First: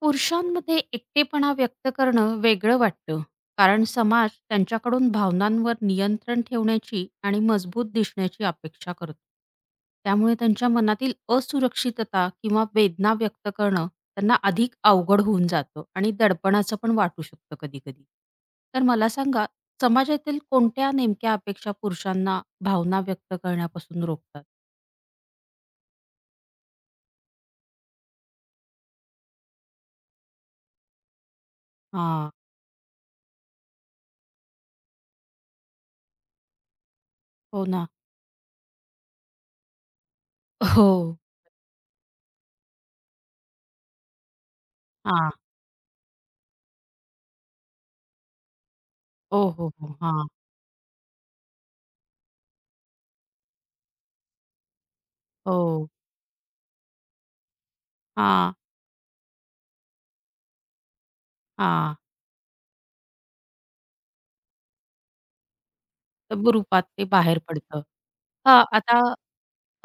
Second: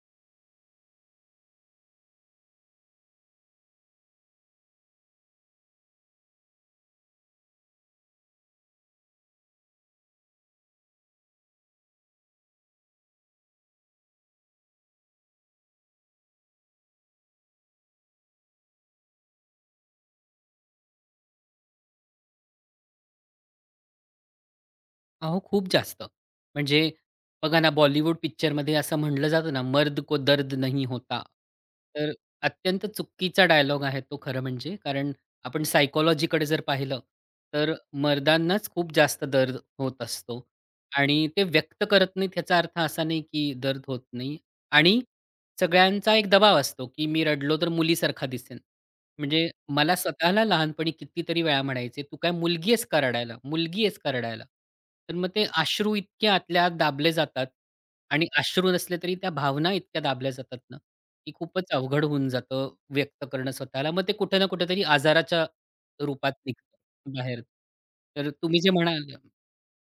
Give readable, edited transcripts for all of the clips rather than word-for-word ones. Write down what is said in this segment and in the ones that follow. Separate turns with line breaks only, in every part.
पुरुषांमध्ये एकटेपणा व्यक्त करणं वेगळं वाटतं कारण समाज त्यांच्याकडून भावनांवर नियंत्रण ठेवण्याची आणि मजबूत दिसण्याची अपेक्षा करतो. त्यामुळे त्यांच्या मनातील असुरक्षितता किंवा वेदना व्यक्त करणं त्यांना अधिक अवघड होऊन जातं आणि दडपणाचं पण वाटू शकतं कधी कधी. तर मला सांगा, समाजातील कोणत्या नेमक्या अपेक्षा पुरुषांना भावना व्यक्त करण्यापासून रोखतात?
अहो, खूप जास्त. म्हणजे बघा ना, बॉलिवूड पिक्चरमध्ये असं म्हटलं जातं ना, "मर्द को दर्द नहीं होता." तर
हा.
अत्यंत चुकीचा डायलॉग आहे तो खरं म्हणजे. कारण आपण सायकॉलॉजीकडे जर पाहिलं,
हो
तर
ना.
मर्दांनाच खूप जास्त दर्द होत असतो
हो.
आणि ते व्यक्त करत नाहीत याचा अर्थ असा नाही, की दर्द होत नाही. आणि
हा.
सगळ्यांचा एक दबाव असतो, की मी रडलो तर मुलीसारखा दिसेन.
ओ
म्हणजे
हो हो
मला
हा.
स्वतःला लहानपणी कितीतरी वेळा म्हणायचे, "तू काय मुलगी आहेस का रडायला? मुलगी आहेस का रडायला?" तर मग ते
हो.
अश्रू इतके आतल्या आत दाबले जातात आणि
हा.
अश्रू नसले तरी त्या भावना इतक्या दाबल्या जातात ना, की खूपच
हां,
अवघड होऊन जातं व्यक्त करणं स्वतःला. मग ते कुठे ना कुठेतरी आजाराच्या रूपात
तर रूपात ते
निघतं
बाहेर
बाहेर.
पडतं.
तर तुम्ही
हां.
जे
आता
म्हणाल.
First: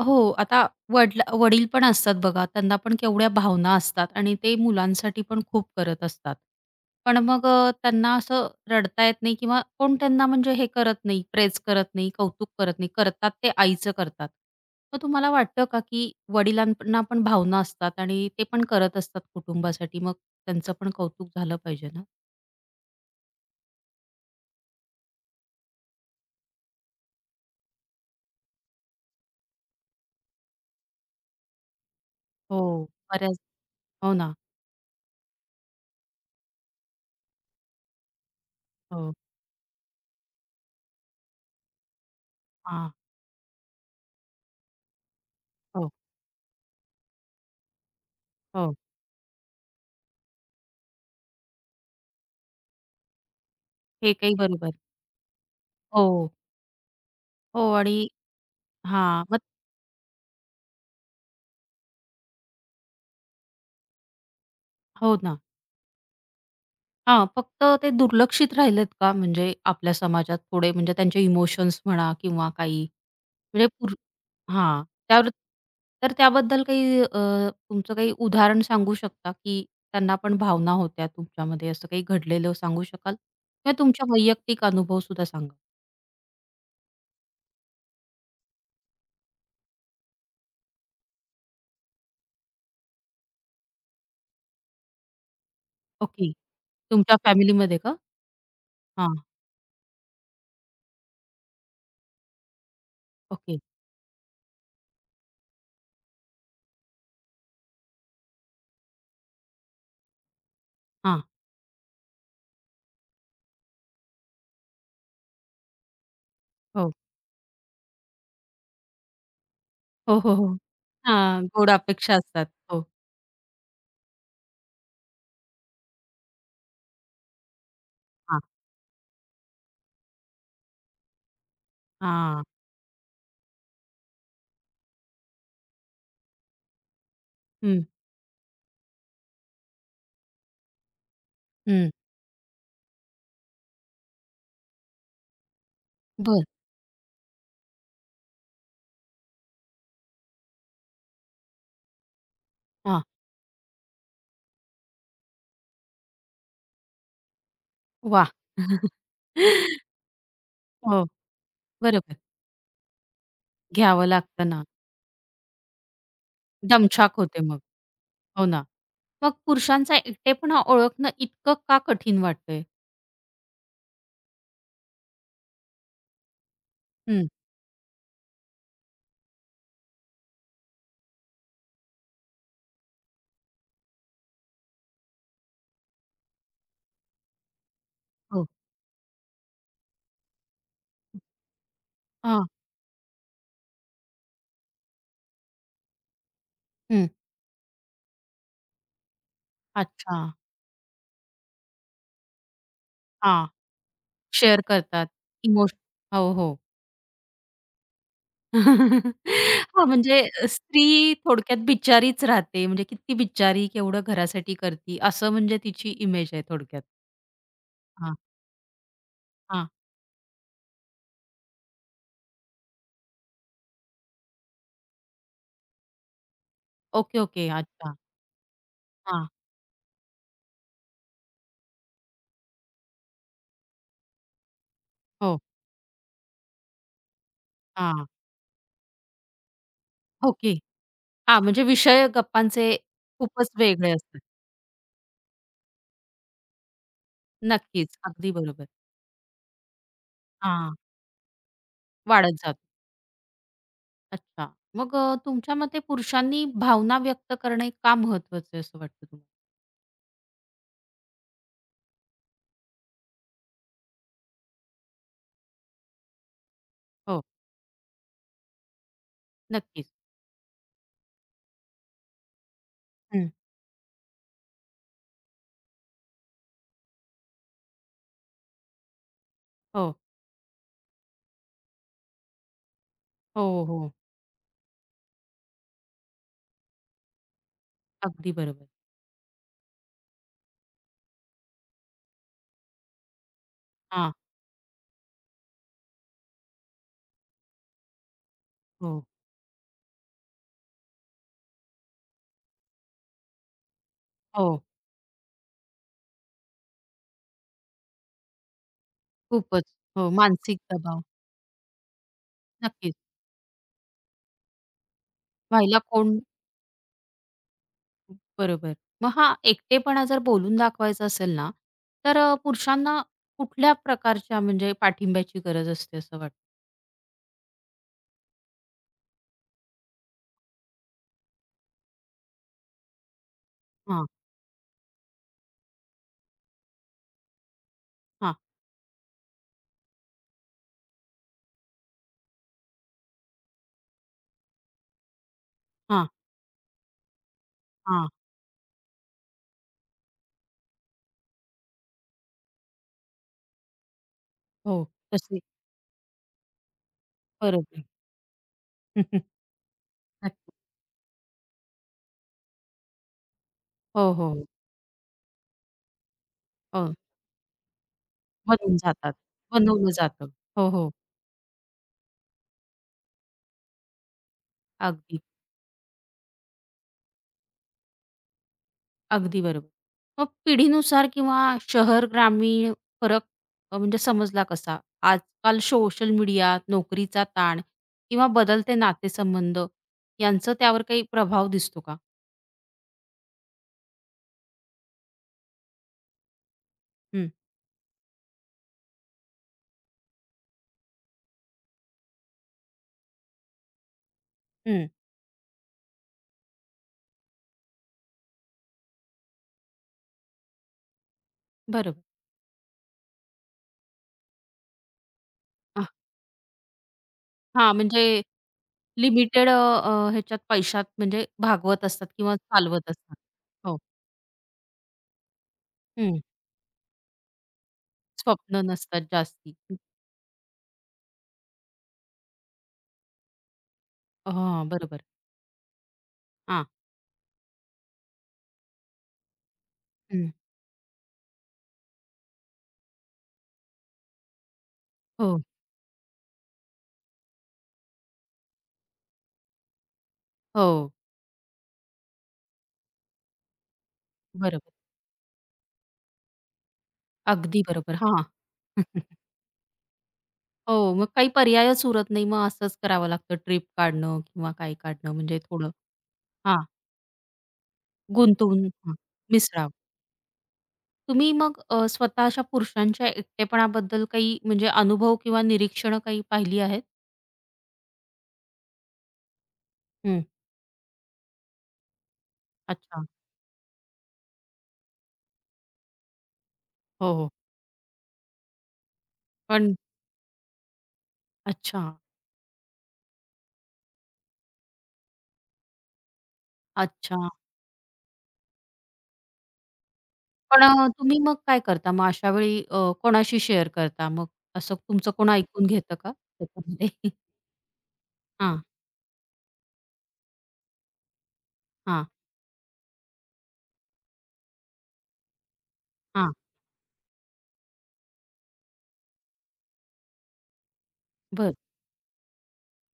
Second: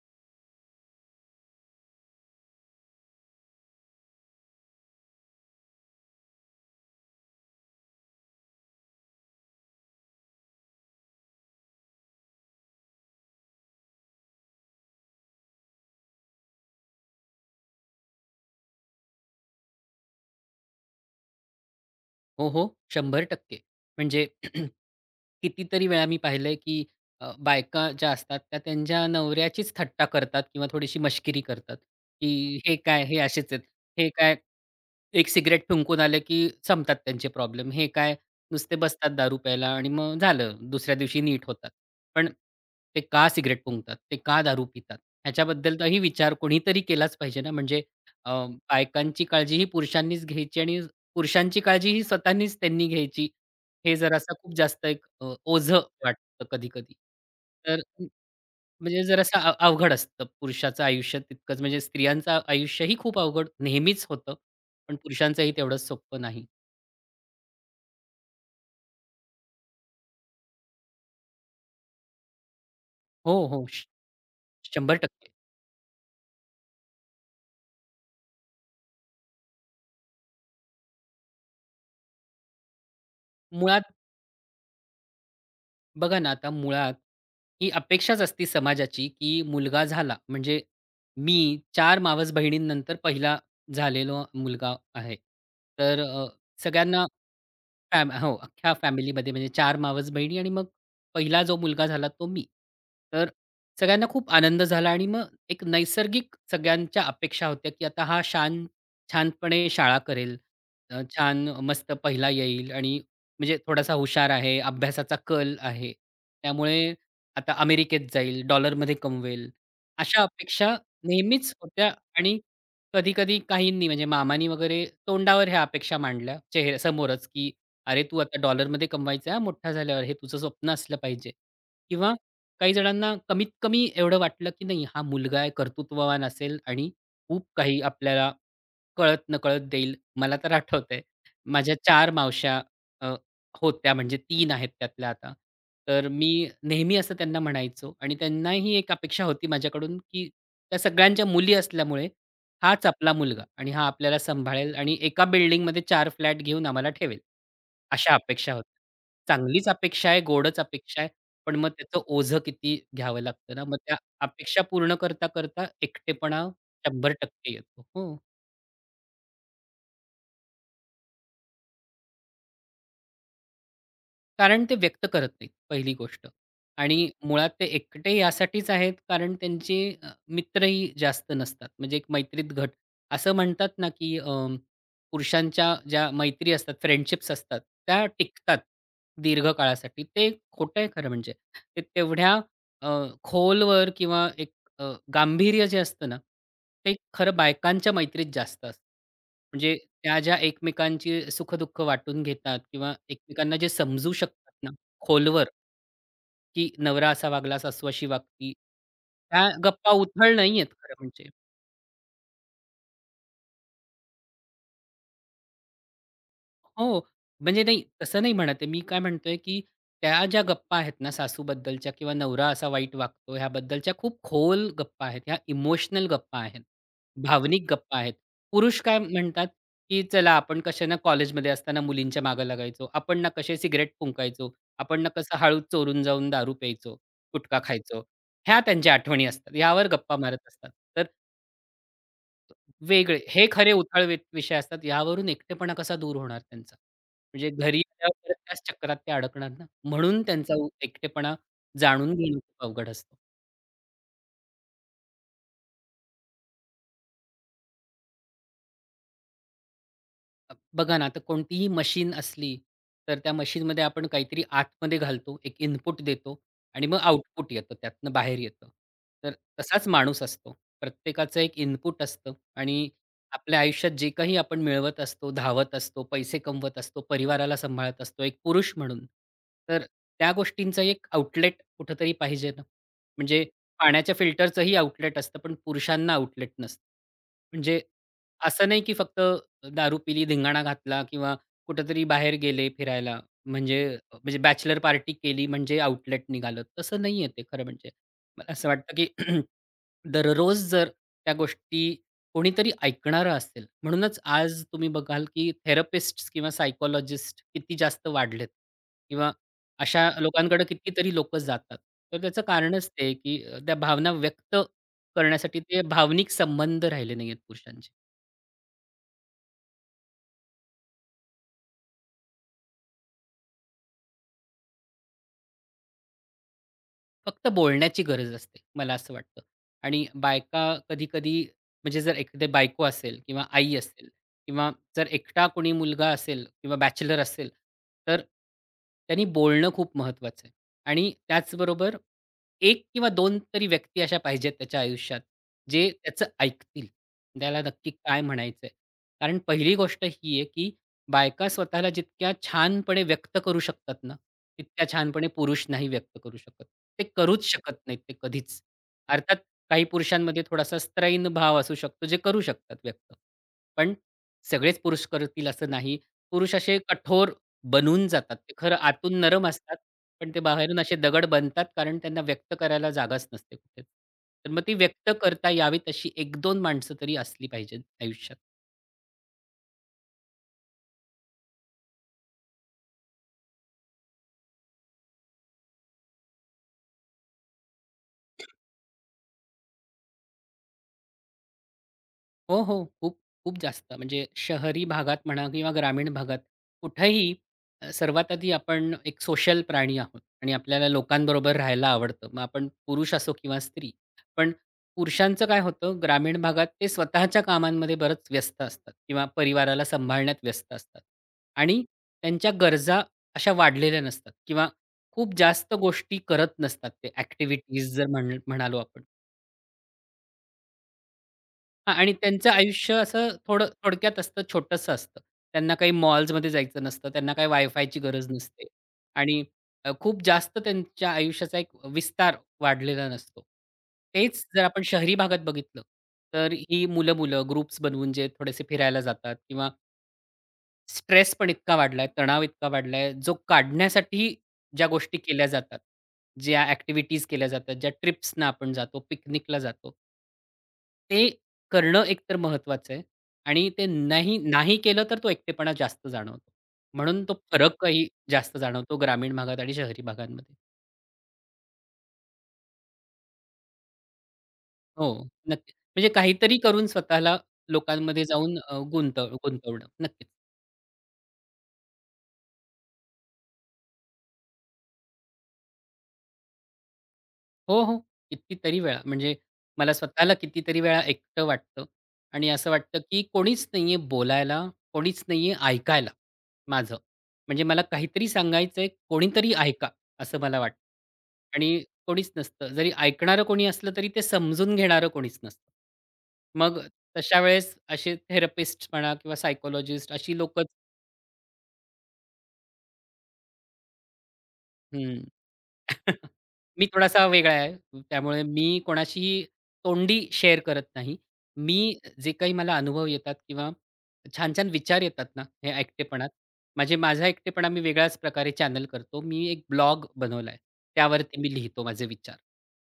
हो, आता वडील पण असतात बघा, त्यांना पण केवढ्या भावना असतात आणि ते मुलांसाठी पण खूप करत असतात. पण मग त्यांना असं रडता येत नाही किंवा कोण त्यांना म्हणजे हे करत नाही, प्रेज करत नाही, कौतुक करत नाही. करतात ते आईचं करतात. मग तुम्हाला वाटतं का, की वडिलांना पण भावना असतात आणि ते पण करत असतात कुटुंबासाठी, मग त्यांचं पण कौतुक झालं पाहिजे ना?
हो, हो. 100%. म्हणजे कितीतरी वेळा मी पाहिलंय, की बायका ज्या असतात त्या त्यांच्या नवऱ्याचीच थट्टा करतात किंवा थोडीशी मश्किरी करतात, की
हो,
"हे काय? हे
बऱ्याच.
असेच आहेत. हे
हो ना.
काय? एक सिगारेट फुंकून आले, की संपतात त्यांचे प्रॉब्लेम. हे काय? नुसते बसतात
हो.
दारू प्यायला आणि मग झालं, दुसऱ्या दिवशी नीट होतात." पण
हां.
ते का सिगारेट फुंकतात? ते का दारू पितात?
हो,
ह्याच्याबद्दलचाही विचार कोणीतरी केलाच पाहिजे ना. म्हणजे अ,
हो.
बायकांची काळजी ही पुरुषांनीच घ्यायची आणि पुरुषांची काळजी ही स्वतःनीच त्यांनी घ्यायची. हे
हे
जरासा
काही
खूप
बरोबर.
जास्त एक ओझं
हो,
वाटतं कधी-कधी.
हो
तर
आणि
म्हणजे
हां,
जरासं
मग
अवघड असतं पुरुषाचं आयुष्य तितकंच म्हणजे स्त्रियांचं आयुष्यही खूप अवघड नेहमीच होतं. पण
हो ना.
पुरुषांचंही तेवढंच सोपं नाही.
हां, फक्त ते दुर्लक्षित राहिलेत का म्हणजे आपल्या समाजात थोडे म्हणजे त्यांचे इमोशन्स म्हणा किंवा काही
हो, हो.
म्हणजे हां,
100%.
त्यावर तर त्याबद्दल काही तुमचं काही उदाहरण सांगू शकता, की त्यांना पण भावना होत्या तुमच्यामध्ये असं काही घडलेलं सांगू शकाल? किंवा
मुळात
तुमच्या वैयक्तिक अनुभव सुद्धा सांगा.
बघा ना आता मुळात ही अपेक्षाच असती समाजाची, की मुलगा झाला म्हणजे मी 4 मावस बहिणींनंतर पहिला झालेलो मुलगा आहे. तर
ओके.
सगळ्यांना
तुमच्या फॅमिलीमध्ये का?
हो, अख्ख्या
हां,
फॅमिलीमध्ये म्हणजे 4 मावस-बहिणी आणि मग पहिला जो मुलगा झाला तो मी. तर
ओके.
सगळ्यांना खूप आनंद झाला आणि मग एक नैसर्गिक सगळ्यांच्या अपेक्षा होत्या, की आता हा छानपणे शाळा करेल.
हां,
छान मस्त पहिला येईल आणि म्हणजे थोडासा हुशार आहे, अभ्यासाचा कल आहे.
हो.
त्यामुळे आता अमेरिकेत जाईल, डॉलरमध्ये कमवेल.
हो,
अशा
हो, हो.
अपेक्षा
हां,
नेहमीच
गोड
होत्या.
अपेक्षा
आणि
असतात. हो.
कधी-कधी काहींनी म्हणजे मामांनी वगैरे तोंडावर ह्या अपेक्षा मांडल्या समोरच, की अरे, तू आता
हां,
डॉलरमध्ये कमवायचा हां, मोठा झाल्यावर हे तुझं स्वप्न असलं पाहिजे. किंवा
हां.
काही जणांना कमीत कमी एवढं वाटलं, की नाही हा मुलगा आहे, कर्तृत्ववान असेल आणि खूप काही
हं,
आपल्याला कळत-नकळत देईल. मला तर आठवतंय, माझ्या
हं.
4 मावश्या अ, होत्या म्हणजे 3 आहेत त्यातल्या आता. तर मी
बरं.
नेहमी असं त्यांना म्हणायचो आणि त्यांना एक अपेक्षा होती माझ्याकडून, की त्या सगळ्यांच्या मुली असल्यामुळे हाच
हां.
आपला मुलगा आणि हा आपल्याला सांभाळेल आणि एका बिल्डिंगमध्ये 4 फ्लॅट घेऊन आम्हाला ठेवेल. अशा
वाह!
अपेक्षा होत्या. चांगलीच अपेक्षा आहे, गोडच अपेक्षा
हो,
आहे. पण मग त्याचं
बरोबर.
ओझं किती घ्यावं लागतं ना. मग त्या
घ्यावं लागतं ना.
अपेक्षा पूर्ण करता-करता एकटेपणा
दमछाक होते
100%
मग.
येतो. हो.
हो ना. मग पुरुषांचा एकटेपणा ओळखणं इतकं का कठीण वाटतंय?
कारण ते व्यक्त करत नाहीत, पहिली गोष्ट. आणि
हं.
मुळात ते एकटे यासाठीच आहेत, कारण त्यांचे मित्रही जास्त नसतात. म्हणजे एक मैत्रीत घट. असं म्हणतात ना, की पुरुषांच्या ज्या मैत्री असतात, फ्रेंडशिप्स असतात, त्या
हो.
टिकतात दीर्घ काळासाठी. ते खोटं आहे खरं म्हणजे. ते तेवढ्या
हां.
अ, खोलवर किंवा एक गांभीर्य जे असतं ना, ते
हं.
खरं बायकांच्या मैत्रीत जास्त असतं. म्हणजे त्या
अच्छा.
ज्या एकमेकांची सुख-दुःख वाटून घेतात किंवा
हां.
एकमेकांना जे समजू शकतात
शेअर
ना,
करतात.
खोलवर,
इमोश हो, हो.
की नवरा असा वागला, सासू अशी वागली. त्या
हां,
गप्पा
म्हणजे
उथळ नाहीयेत खरं
स्त्री
म्हणजे.
थोडक्यात बिचारीच राहते. म्हणजे किती बिचारी, केवढं घरासाठी करती, असं म्हणजे तिची इमेज आहे थोडक्यात.
हो. म्हणजे नाही,
हां,
तसं नाही म्हणत आहे. मी काय म्हणतोय, की
हां.
त्या ज्या गप्पा आहेत ना सासूबद्दलच्या किंवा नवरा असा वाईट वागतो ह्याबद्दलच्या खूप खोल गप्पा आहेत. ह्या इमोशनल गप्पा आहेत.
Okay, okay.
भावनिक
अच्छा.
गप्पा आहेत. पुरुष काय
हां.
म्हणतात, की चला आपण कशानं कॉलेजमध्ये असताना मुलींच्या मागे लागायचो. आपण ना कसे सिगारेट फुंकायचो. आपण ना कसं
हो.
हळूच चोरून जाऊन दारू प्यायचो, गुटखा खायचो.
हां.
ह्या त्यांच्या आठवणी असतात. यावर गप्पा
हो
मारत
की
असतात. तर
हां, म्हणजे विषय गप्पांचे
वेगळे. हे
खूपच
खरे
वेगळे
उथळ
असतात.
विषय असतात. यावरून एकटेपणा कसा दूर होणार त्यांचा? म्हणजे घरी
नक्कीच.
आल्यावर
अगदी
परत त्याच
बरोबर.
चक्रात ते अडकणार ना. म्हणून त्यांचा
हां.
एकटेपणा जाणून
वाढत
घेणं
जातो.
खूप अवघड असतं.
अच्छा. मग तुमच्या मते पुरुषांनी भावना व्यक्त करणे का महत्वाचं आहे असं वाटतं तुम्हाला?
बघा ना, आता कोणतीही मशीन असली, तर त्या मशीनमध्ये आपण काहीतरी आतमध्ये घालतो, एक इनपुट देतो आणि मग
हो.
आउटपुट येतं, त्यातनं बाहेर येतं. तर तसाच
नक्कीच.
माणूस असतो. प्रत्येकाचं एक इनपुट असतं आणि
हं.
आपल्या आयुष्यात जे काही आपण मिळवत असतो, धावत असतो, पैसे कमवत असतो, परिवाराला सांभाळत असतो, एक पुरुष म्हणून. तर
हो.
त्या गोष्टींचं एक आउटलेट कुठेतरी पाहिजे ना.
हो,
म्हणजे
हो.
पाण्याच्या फिल्टरचंही आउटलेट असतं, पण पुरुषांना आउटलेट नसतं. म्हणजे
अगदी
असं
बरोबर.
नाही की फक्त दारू पिली, धिंगाणा घातला किंवा कुठेतरी बाहेर गेले फिरायला, म्हणजे
हां.
म्हणजे बॅचलर पार्टी केली म्हणजे आउटलेट निघालं. तसं नाहीये ते खरं म्हणजे. मला असं वाटतं
हो.
की दररोज जर त्या गोष्टी कोणीतरी ऐकणारं असेल, म्हणूनच
हो.
आज तुम्ही बघाल की थेरपिस्ट्स किंवा सायकॉलॉजिस्ट किती जास्त वाढलेत किंवा
खूपच.
अशा
हो. मानसिक
लोकांकडे
दबाव.
कितीतरी लोकं जातात. तर त्याचं कारणच
नक्कीच.
ते की त्या भावना व्यक्त करण्यासाठी
व्हायला
ते
कोण
भावनिक संबंध राहिले नाहीयेत पुरुषांचे.
बरोबर. मग हा एकटेपणा जर बोलून दाखवायचा असेल ना, तर पुरुषांना कुठल्या प्रकारच्या म्हणजे पाठिंब्याची गरज असते असं वाटतं?
फक्त बोलण्याची गरज असते, मला असं वाटतं. आणि बायका कधी-कधी म्हणजे जर एखादी बायको असेल किंवा आई
हां,
असेल किंवा जर एकटा कोणी मुलगा असेल किंवा बॅचलर असेल, तर
हां,
त्यांनी बोलणं खूप महत्त्वाचं आहे. आणि त्याचबरोबर 1 किंवा 2 तरी व्यक्ती अशा पाहिजेत त्याच्या आयुष्यात, जे
हां,
त्याचं ऐकतील. त्याला नक्की
हां.
काय म्हणायचंय. कारण पहिली गोष्ट ही आहे, की बायका स्वतःला जितक्या छानपणे व्यक्त करू शकतात ना,
हो,
तितक्या छानपणे
तसे
पुरुष नाही व्यक्त करू शकत. ते करूच शकत
बरोबर.
नाहीत ते कधीच. अर्थात काही पुरुषांमध्ये
नक्की.
थोडासा स्त्रैण भाव असू शकतो, जे करू शकतात व्यक्त. पण
हो, हो, हो.
सगळेच पुरुष करतील असं नाही. पुरुष असे
हो,
कठोर बनून जातात. ते खरं
बनून जातात.
आतून नरम असतात,
बनवलं जातं.
पण ते
हो,
बाहेरून
हो.
असे दगड बनतात, कारण त्यांना व्यक्त करायला जागाच नसते कुठेच. तर मग ती व्यक्त
अगदी.
करता यावी तशी 1-2 माणसं तरी असली पाहिजेत आयुष्यात.
अगदी बरोबर. मग पिढीनुसार किंवा शहर ग्रामीण फरक म्हणजे समजला कसा? आजकाल सोशल मीडिया, नोकरीचा ताण किंवा बदलते नातेसंबंध यांचं त्यावर काही प्रभाव दिसतो का?
हो, हो. खूप, खूप जास्त. म्हणजे शहरी भागात म्हणा किंवा ग्रामीण भागात
हं,
कुठेही सर्वात आधी आपण एक सोशल प्राणी आहोत आणि आपल्याला लोकांबरोबर राहायला आवडतं. मग आपण पुरुष असो किंवा स्त्री. पण
हं.
पुरुषांचं काय होतं, ग्रामीण भागात ते स्वतःच्या कामांमध्ये बरंच व्यस्त असतात किंवा परिवाराला सांभाळण्यात व्यस्त असतात आणि
बरोबर.
त्यांच्या गरजा अशा वाढलेल्या नसतात किंवा खूप जास्त
अ,
गोष्टी करत नसतात ते
हां,
ॲक्टिव्हिटीज
म्हणजे
जर म्हणालो आपण.
लिमिटेड अ, अ, ह्याच्यात पैशात म्हणजे भागवत
हां
असतात
आणि
किंवा
त्यांचं
चालवत
आयुष्य
असतात.
असं थोडं
हो.
थोडक्यात असतं, छोटंसं असतं. त्यांना काही
हं.
मॉल्समध्ये जायचं नसतं, त्यांना काही वायफायची गरज
स्वप्न
नसते
नसतात
आणि
जास्ती.
खूप जास्त त्यांच्या आयुष्याचा एक विस्तार वाढलेला नसतो. तेच जर
हां,
आपण
बरोबर.
शहरी भागात बघितलं, तर
हां.
ही मुलं-मुलं ग्रुप्स बनवून जे थोडेसे फिरायला जातात किंवा
हं.
स्ट्रेस पण इतका वाढलाय, तणाव इतका वाढलाय, जो काढण्यासाठी ज्या गोष्टी
हो,
केल्या जातात, ज्या ॲक्टिव्हिटीज केल्या जातात, ज्या ट्रिप्सना आपण जातो, पिकनिकला जातो
हो.
ते करणं एकतर महत्त्वाचं आहे आणि ते नाही
बरोबर.
नाही केलं तर तो एकटेपणा जास्त जाणवतो. म्हणून तो
अगदी बरोबर.
फरकही
हां.
जास्त जाणवतो ग्रामीण भागात आणि शहरी भागांमध्ये.
हो, मग काही पर्यायच उरत नाही. मग असंच करावं लागतं ट्रिप काढणं किंवा काही
हो,
काढणं म्हणजे थोडं
नक्कीच. म्हणजे काहीतरी
हां,
करून स्वतःला लोकांमध्ये जाऊन
गुंतवून हां, मिसळावं.
गुंतवणं. नक्कीच.
तुम्ही मग स्वतः अशा पुरुषांच्या एकटेपणाबद्दल काही म्हणजे अनुभव किंवा निरीक्षणं काही पाहिली आहेत?
हो, हो. कितीतरी वेळा. म्हणजे मला
हं,
स्वतःला कितीतरी वेळा एकटं वाटतं आणि असं वाटतं,
अच्छा.
की कोणीच नाहीये बोलायला, कोणीच नाहीये ऐकायला माझं.
हो, हो.
म्हणजे मला काहीतरी सांगायचंय, कोणीतरी
पण
ऐका, असं मला वाटतं.
अच्छा,
आणि कोणीच नसतं. जरी ऐकणारं कोणी असलं, तरी ते समजून घेणारं कोणीच नसतं. मग
अच्छा.
तशा वेळेस असे थेरपिस्ट म्हणा किंवा सायकॉलॉजिस्ट अशी
पण
लोकंच.
तुम्ही मग काय करता? मग अशा वेळी कोणाशी शेअर करता? मग असं तुमचं
हं.
कोण ऐकून घेतं का
मी
त्याच्यामध्ये?
थोडासा वेगळा आहे. त्यामुळे
हां,
मी कोणाशीही तोंडी शेअर करत नाही. मी
हां,
जे काही मला अनुभव येतात किंवा छान-छान विचार येतात ना, हे एकटेपणात,
हां.
माझा एकटेपणा मी वेगळ्याच प्रकारे चॅनल करतो. मी एक ब्लॉग बनवला आहे. त्यावरती मी
बरं.
लिहितो माझे विचार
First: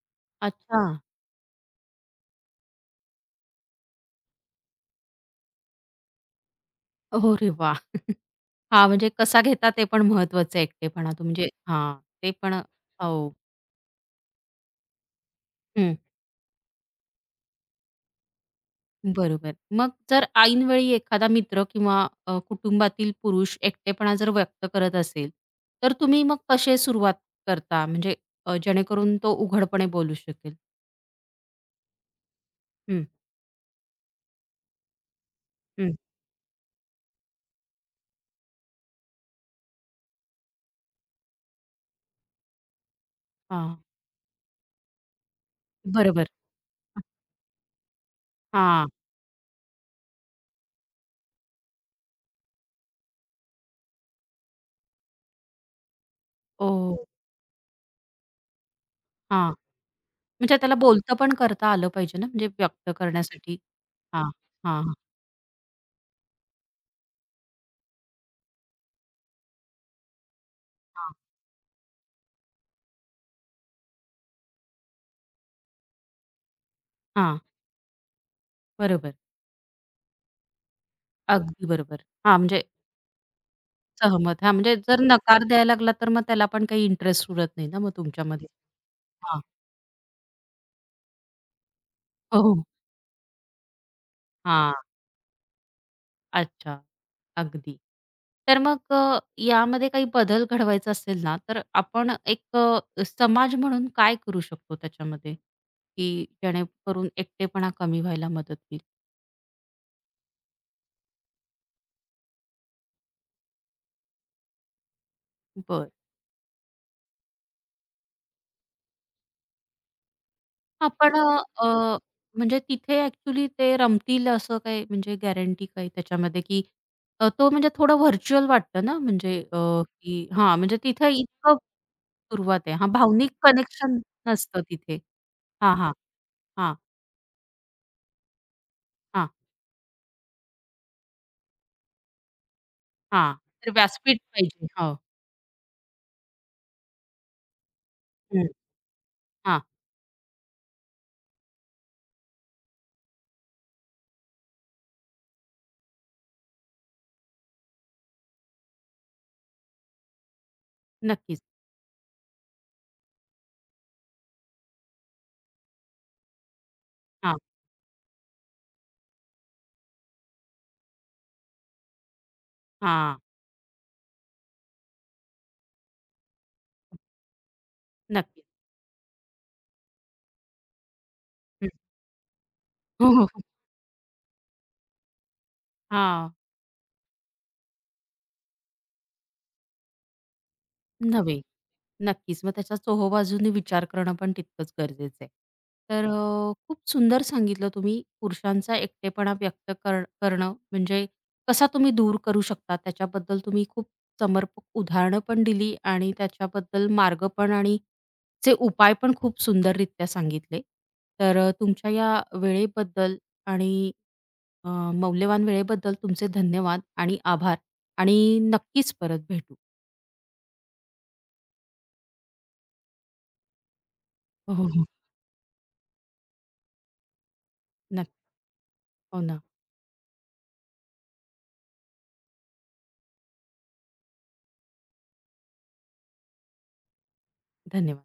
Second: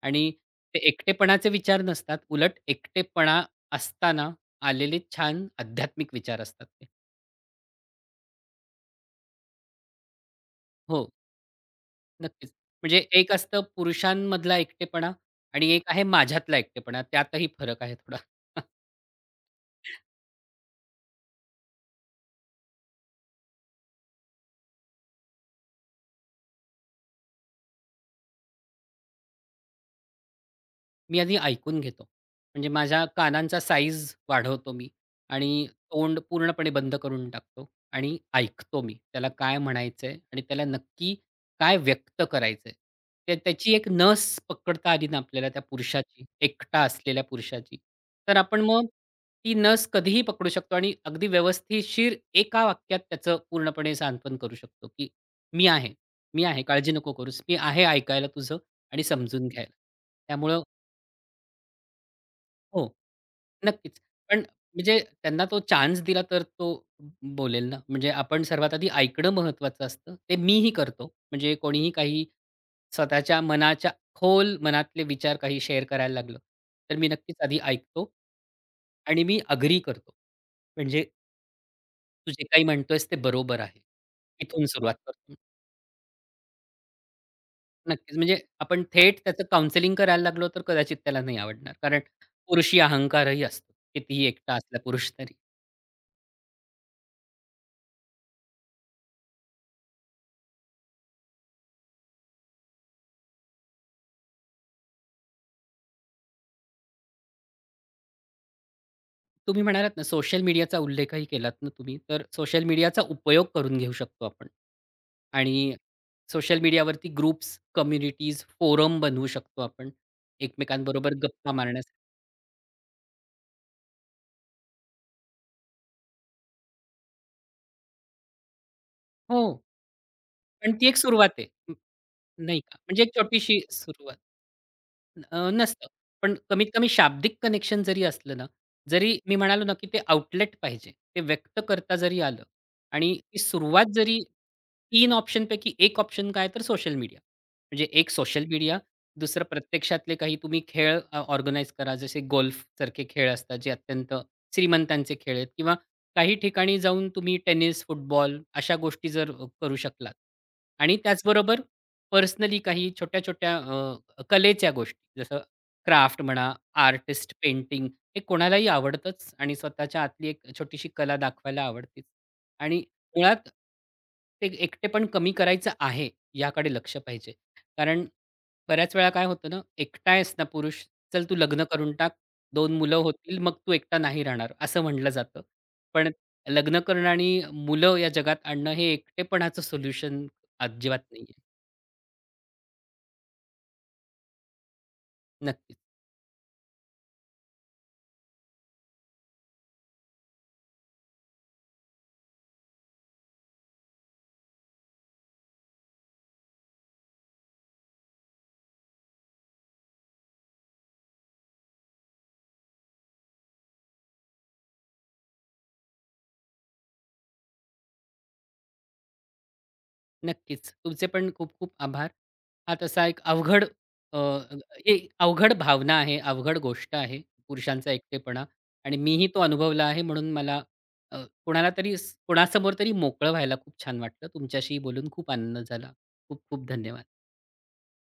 आणि ते
अच्छा.
एकटेपणाचे विचार नसतात. उलट एकटेपणा असताना आलेले छान आध्यात्मिक विचार असतात ते.
अरे वाह! हा, म्हणजे कसा घेता ते पण महत्वाचं आहे
हो.
एकटेपणा तो म्हणजे हां, ते
नक्कीच.
पण
म्हणजे
हो.
एक असतं पुरुषांमधला एकटेपणा आणि एक
हं,
आहे माझ्यातला एकटेपणा. त्यातही फरक आहे थोडा.
बरोबर. मग जर ऐनवेळी एखादा मित्र किंवा कुटुंबातील पुरुष एकटेपणा जर व्यक्त करत असेल, तर तुम्ही मग कसे सुरुवात करता? म्हणजे जेणेकरून तो उघडपणे बोलू शकेल?
मी आधी ऐकून घेतो. म्हणजे माझ्या
हं,
कानांचा साईज वाढवतो मी आणि
हं.
तोंड पूर्णपणे बंद करून टाकतो आणि ऐकतो मी. त्याला काय म्हणायचंय आणि त्याला नक्की काय व्यक्त करायचंय. ते त्याची
हां,
एक नस पकडता आली ना आपल्याला त्या पुरुषाची,
बरोबर.
एकटा असलेल्या पुरुषाची, तर आपण मग
हां.
ती नस कधीही पकडू शकतो आणि अगदी व्यवस्थितशीर एका वाक्यात त्याचं पूर्णपणे सांत्वन करू शकतो, की "मी आहे, मी आहे.
ओ
काळजी नको करूस. मी आहे ऐकायला तुझं आणि समजून
हां,
घ्यायला."
म्हणजे
त्यामुळं
त्याला बोलतं पण करता आलं पाहिजे ना, म्हणजे
हो,
व्यक्त करण्यासाठी.
नक्कीच.
हां,
पण
हां,
म्हणजे त्यांना तो चान्स दिला तर तो बोलेल ना. म्हणजे आपण सर्वात आधी ऐकणं महत्त्वाचं असतं. ते मीही करतो.
हां,
म्हणजे कोणीही काही स्वतःच्या मनाच्या खोल मनातले विचार काही शेअर करायला लागलं, तर मी नक्कीच
हां,
आधी ऐकतो
बरोबर.
आणि मी अग्री करतो. म्हणजे
अगदी बरोबर.
तू
हां,
जे काही
म्हणजे
म्हणतोयस ते बरोबर आहे.
सहमत. हां,
इथून
म्हणजे
सुरुवात
जर
करतो.
नकार द्यायला लागला, तर मग त्याला पण काही इंटरेस्ट उरत नाही ना मग
नक्कीच. म्हणजे
तुमच्यामध्ये?
आपण थेट
हां.
त्याचं काउन्सेलिंग करायला लागलो तर कदाचित त्याला नाही आवडणार. कारण
हो. हो.
पुरुषी अहंकारही असतो. कितीही एकटा
हां.
असला पुरुष तरी.
अच्छा. अगदी. तर मग यामध्ये काही बदल घडवायचा असेल ना, तर आपण एक समाज म्हणून काय करू शकतो त्याच्यामध्ये, की जेणेकरून एकटेपणा कमी व्हायला मदत होईल?
तुम्ही म्हणालात ना, सोशल मीडियाचा उल्लेखही केलात ना तुम्ही, तर सोशल मीडियाचा उपयोग करून घेऊ शकतो आपण. आणि
बरं.
सोशल मीडियावरती ग्रुप्स, कम्युनिटीज, फोरम बनवू शकतो आपण
हां,
एकमेकांबरोबर
अ,
गप्पा
अ,
मारण्यास.
म्हणजे तिथे ॲक्चुअली ते रमतील असं काही म्हणजे गॅरंटी काही त्याच्यामध्ये, की तो म्हणजे थोडं व्हर्चुअल वाटतं ना म्हणजे
हो,
की हां,
पण
म्हणजे
ती एक
तिथे
सुरुवात आहे.
इतकं सुरुवात
नाही
आहे.
का?
हां,
म्हणजे एक
भावनिक
छोटीशी
कनेक्शन
सुरुवात.
नसतं तिथे. हां,
नसतं.
हां,
पण कमीत
हां,
कमी शाब्दिक कनेक्शन जरी असलं ना, जरी
हां,
मी म्हणालो ना, की ते आउटलेट पाहिजे. ते व्यक्त करता जरी आलं आणि
हां.
ती
तर
सुरुवात जरी
व्यासपीठ पाहिजे. हो.
3 ऑप्शनपैकी एक ऑप्शन काय तर सोशल मीडिया. म्हणजे एक सोशल
हं.
मीडिया, दुसरं
हां,
प्रत्यक्षातले काही तुम्ही खेळ करा. जसे गोल्फसारखे खेळ असतात, जे अत्यंत श्रीमंतांचे खेळ आहेत किंवा काही ठिकाणी जाऊन तुम्ही टेनिस, फुटबॉल अशा गोष्टी जर करू शकलात आणि
नक्कीच.
त्याचबरोबर पर्सनली काही छोट्या-छोट्या कलेच्या गोष्टी जसं क्राफ्ट म्हणा, आर्टिस्ट
हां,
पेंटिंग हे कोणालाही आवडतंच आणि स्वतःच्या आतली एक छोटीशी कला दाखवायला आवडतेच. आणि
हां,
मुळात ते एकटेपण कमी करायचं आहे याकडे लक्ष पाहिजे. कारण
नक्कीच.
बऱ्याच वेळा काय होतं ना, एकटा आहेस ना पुरुष, चल तू लग्न
हं.
करून टाक, 2 मुलं
हो, हो,
होतील
हो.
मग तू एकटा नाही राहणार असं म्हटलं जातं. पण
हां,
लग्न करणं आणि मुलं या जगात आणणं हे एकटेपणाचं सोल्युशन अजिबात नाहीये.
नव्हे. नक्कीच. मग त्याच्या चोहोबाजूनी विचार करणं पण तितकंच गरजेचं आहे.
नक्की.
तर खूप सुंदर सांगितलं तुम्ही पुरुषांचा एकटेपणा व्यक्त करणं म्हणजे कसा तुम्ही दूर करू शकता त्याच्याबद्दल तुम्ही खूप समर्पक उदाहरणं पण दिली आणि त्याच्याबद्दल मार्ग पण आणि चे उपाय पण खूप सुंदररित्या सांगितले. तर तुमच्या या वेळेबद्दल आणि मौल्यवान वेळेबद्दल तुमचे धन्यवाद आणि आभार आणि नक्कीच परत भेटू.
नक्कीच. तुमचे पण खूप-खूप आभार. हा तसा अ,
हो, हो.
एक अवघड भावना आहे, अवघड गोष्ट आहे पुरुषांचा
नक्की.
एकटेपणा आणि
हो
मीही तो
ना.
अनुभवला आहे म्हणून मला अ, कोणाला तरी कोणासमोर तरी मोकळं व्हायला खूप छान वाटलं. तुमच्याशी बोलून खूप आनंद झाला. खूप-खूप धन्यवाद.
धन्यवाद.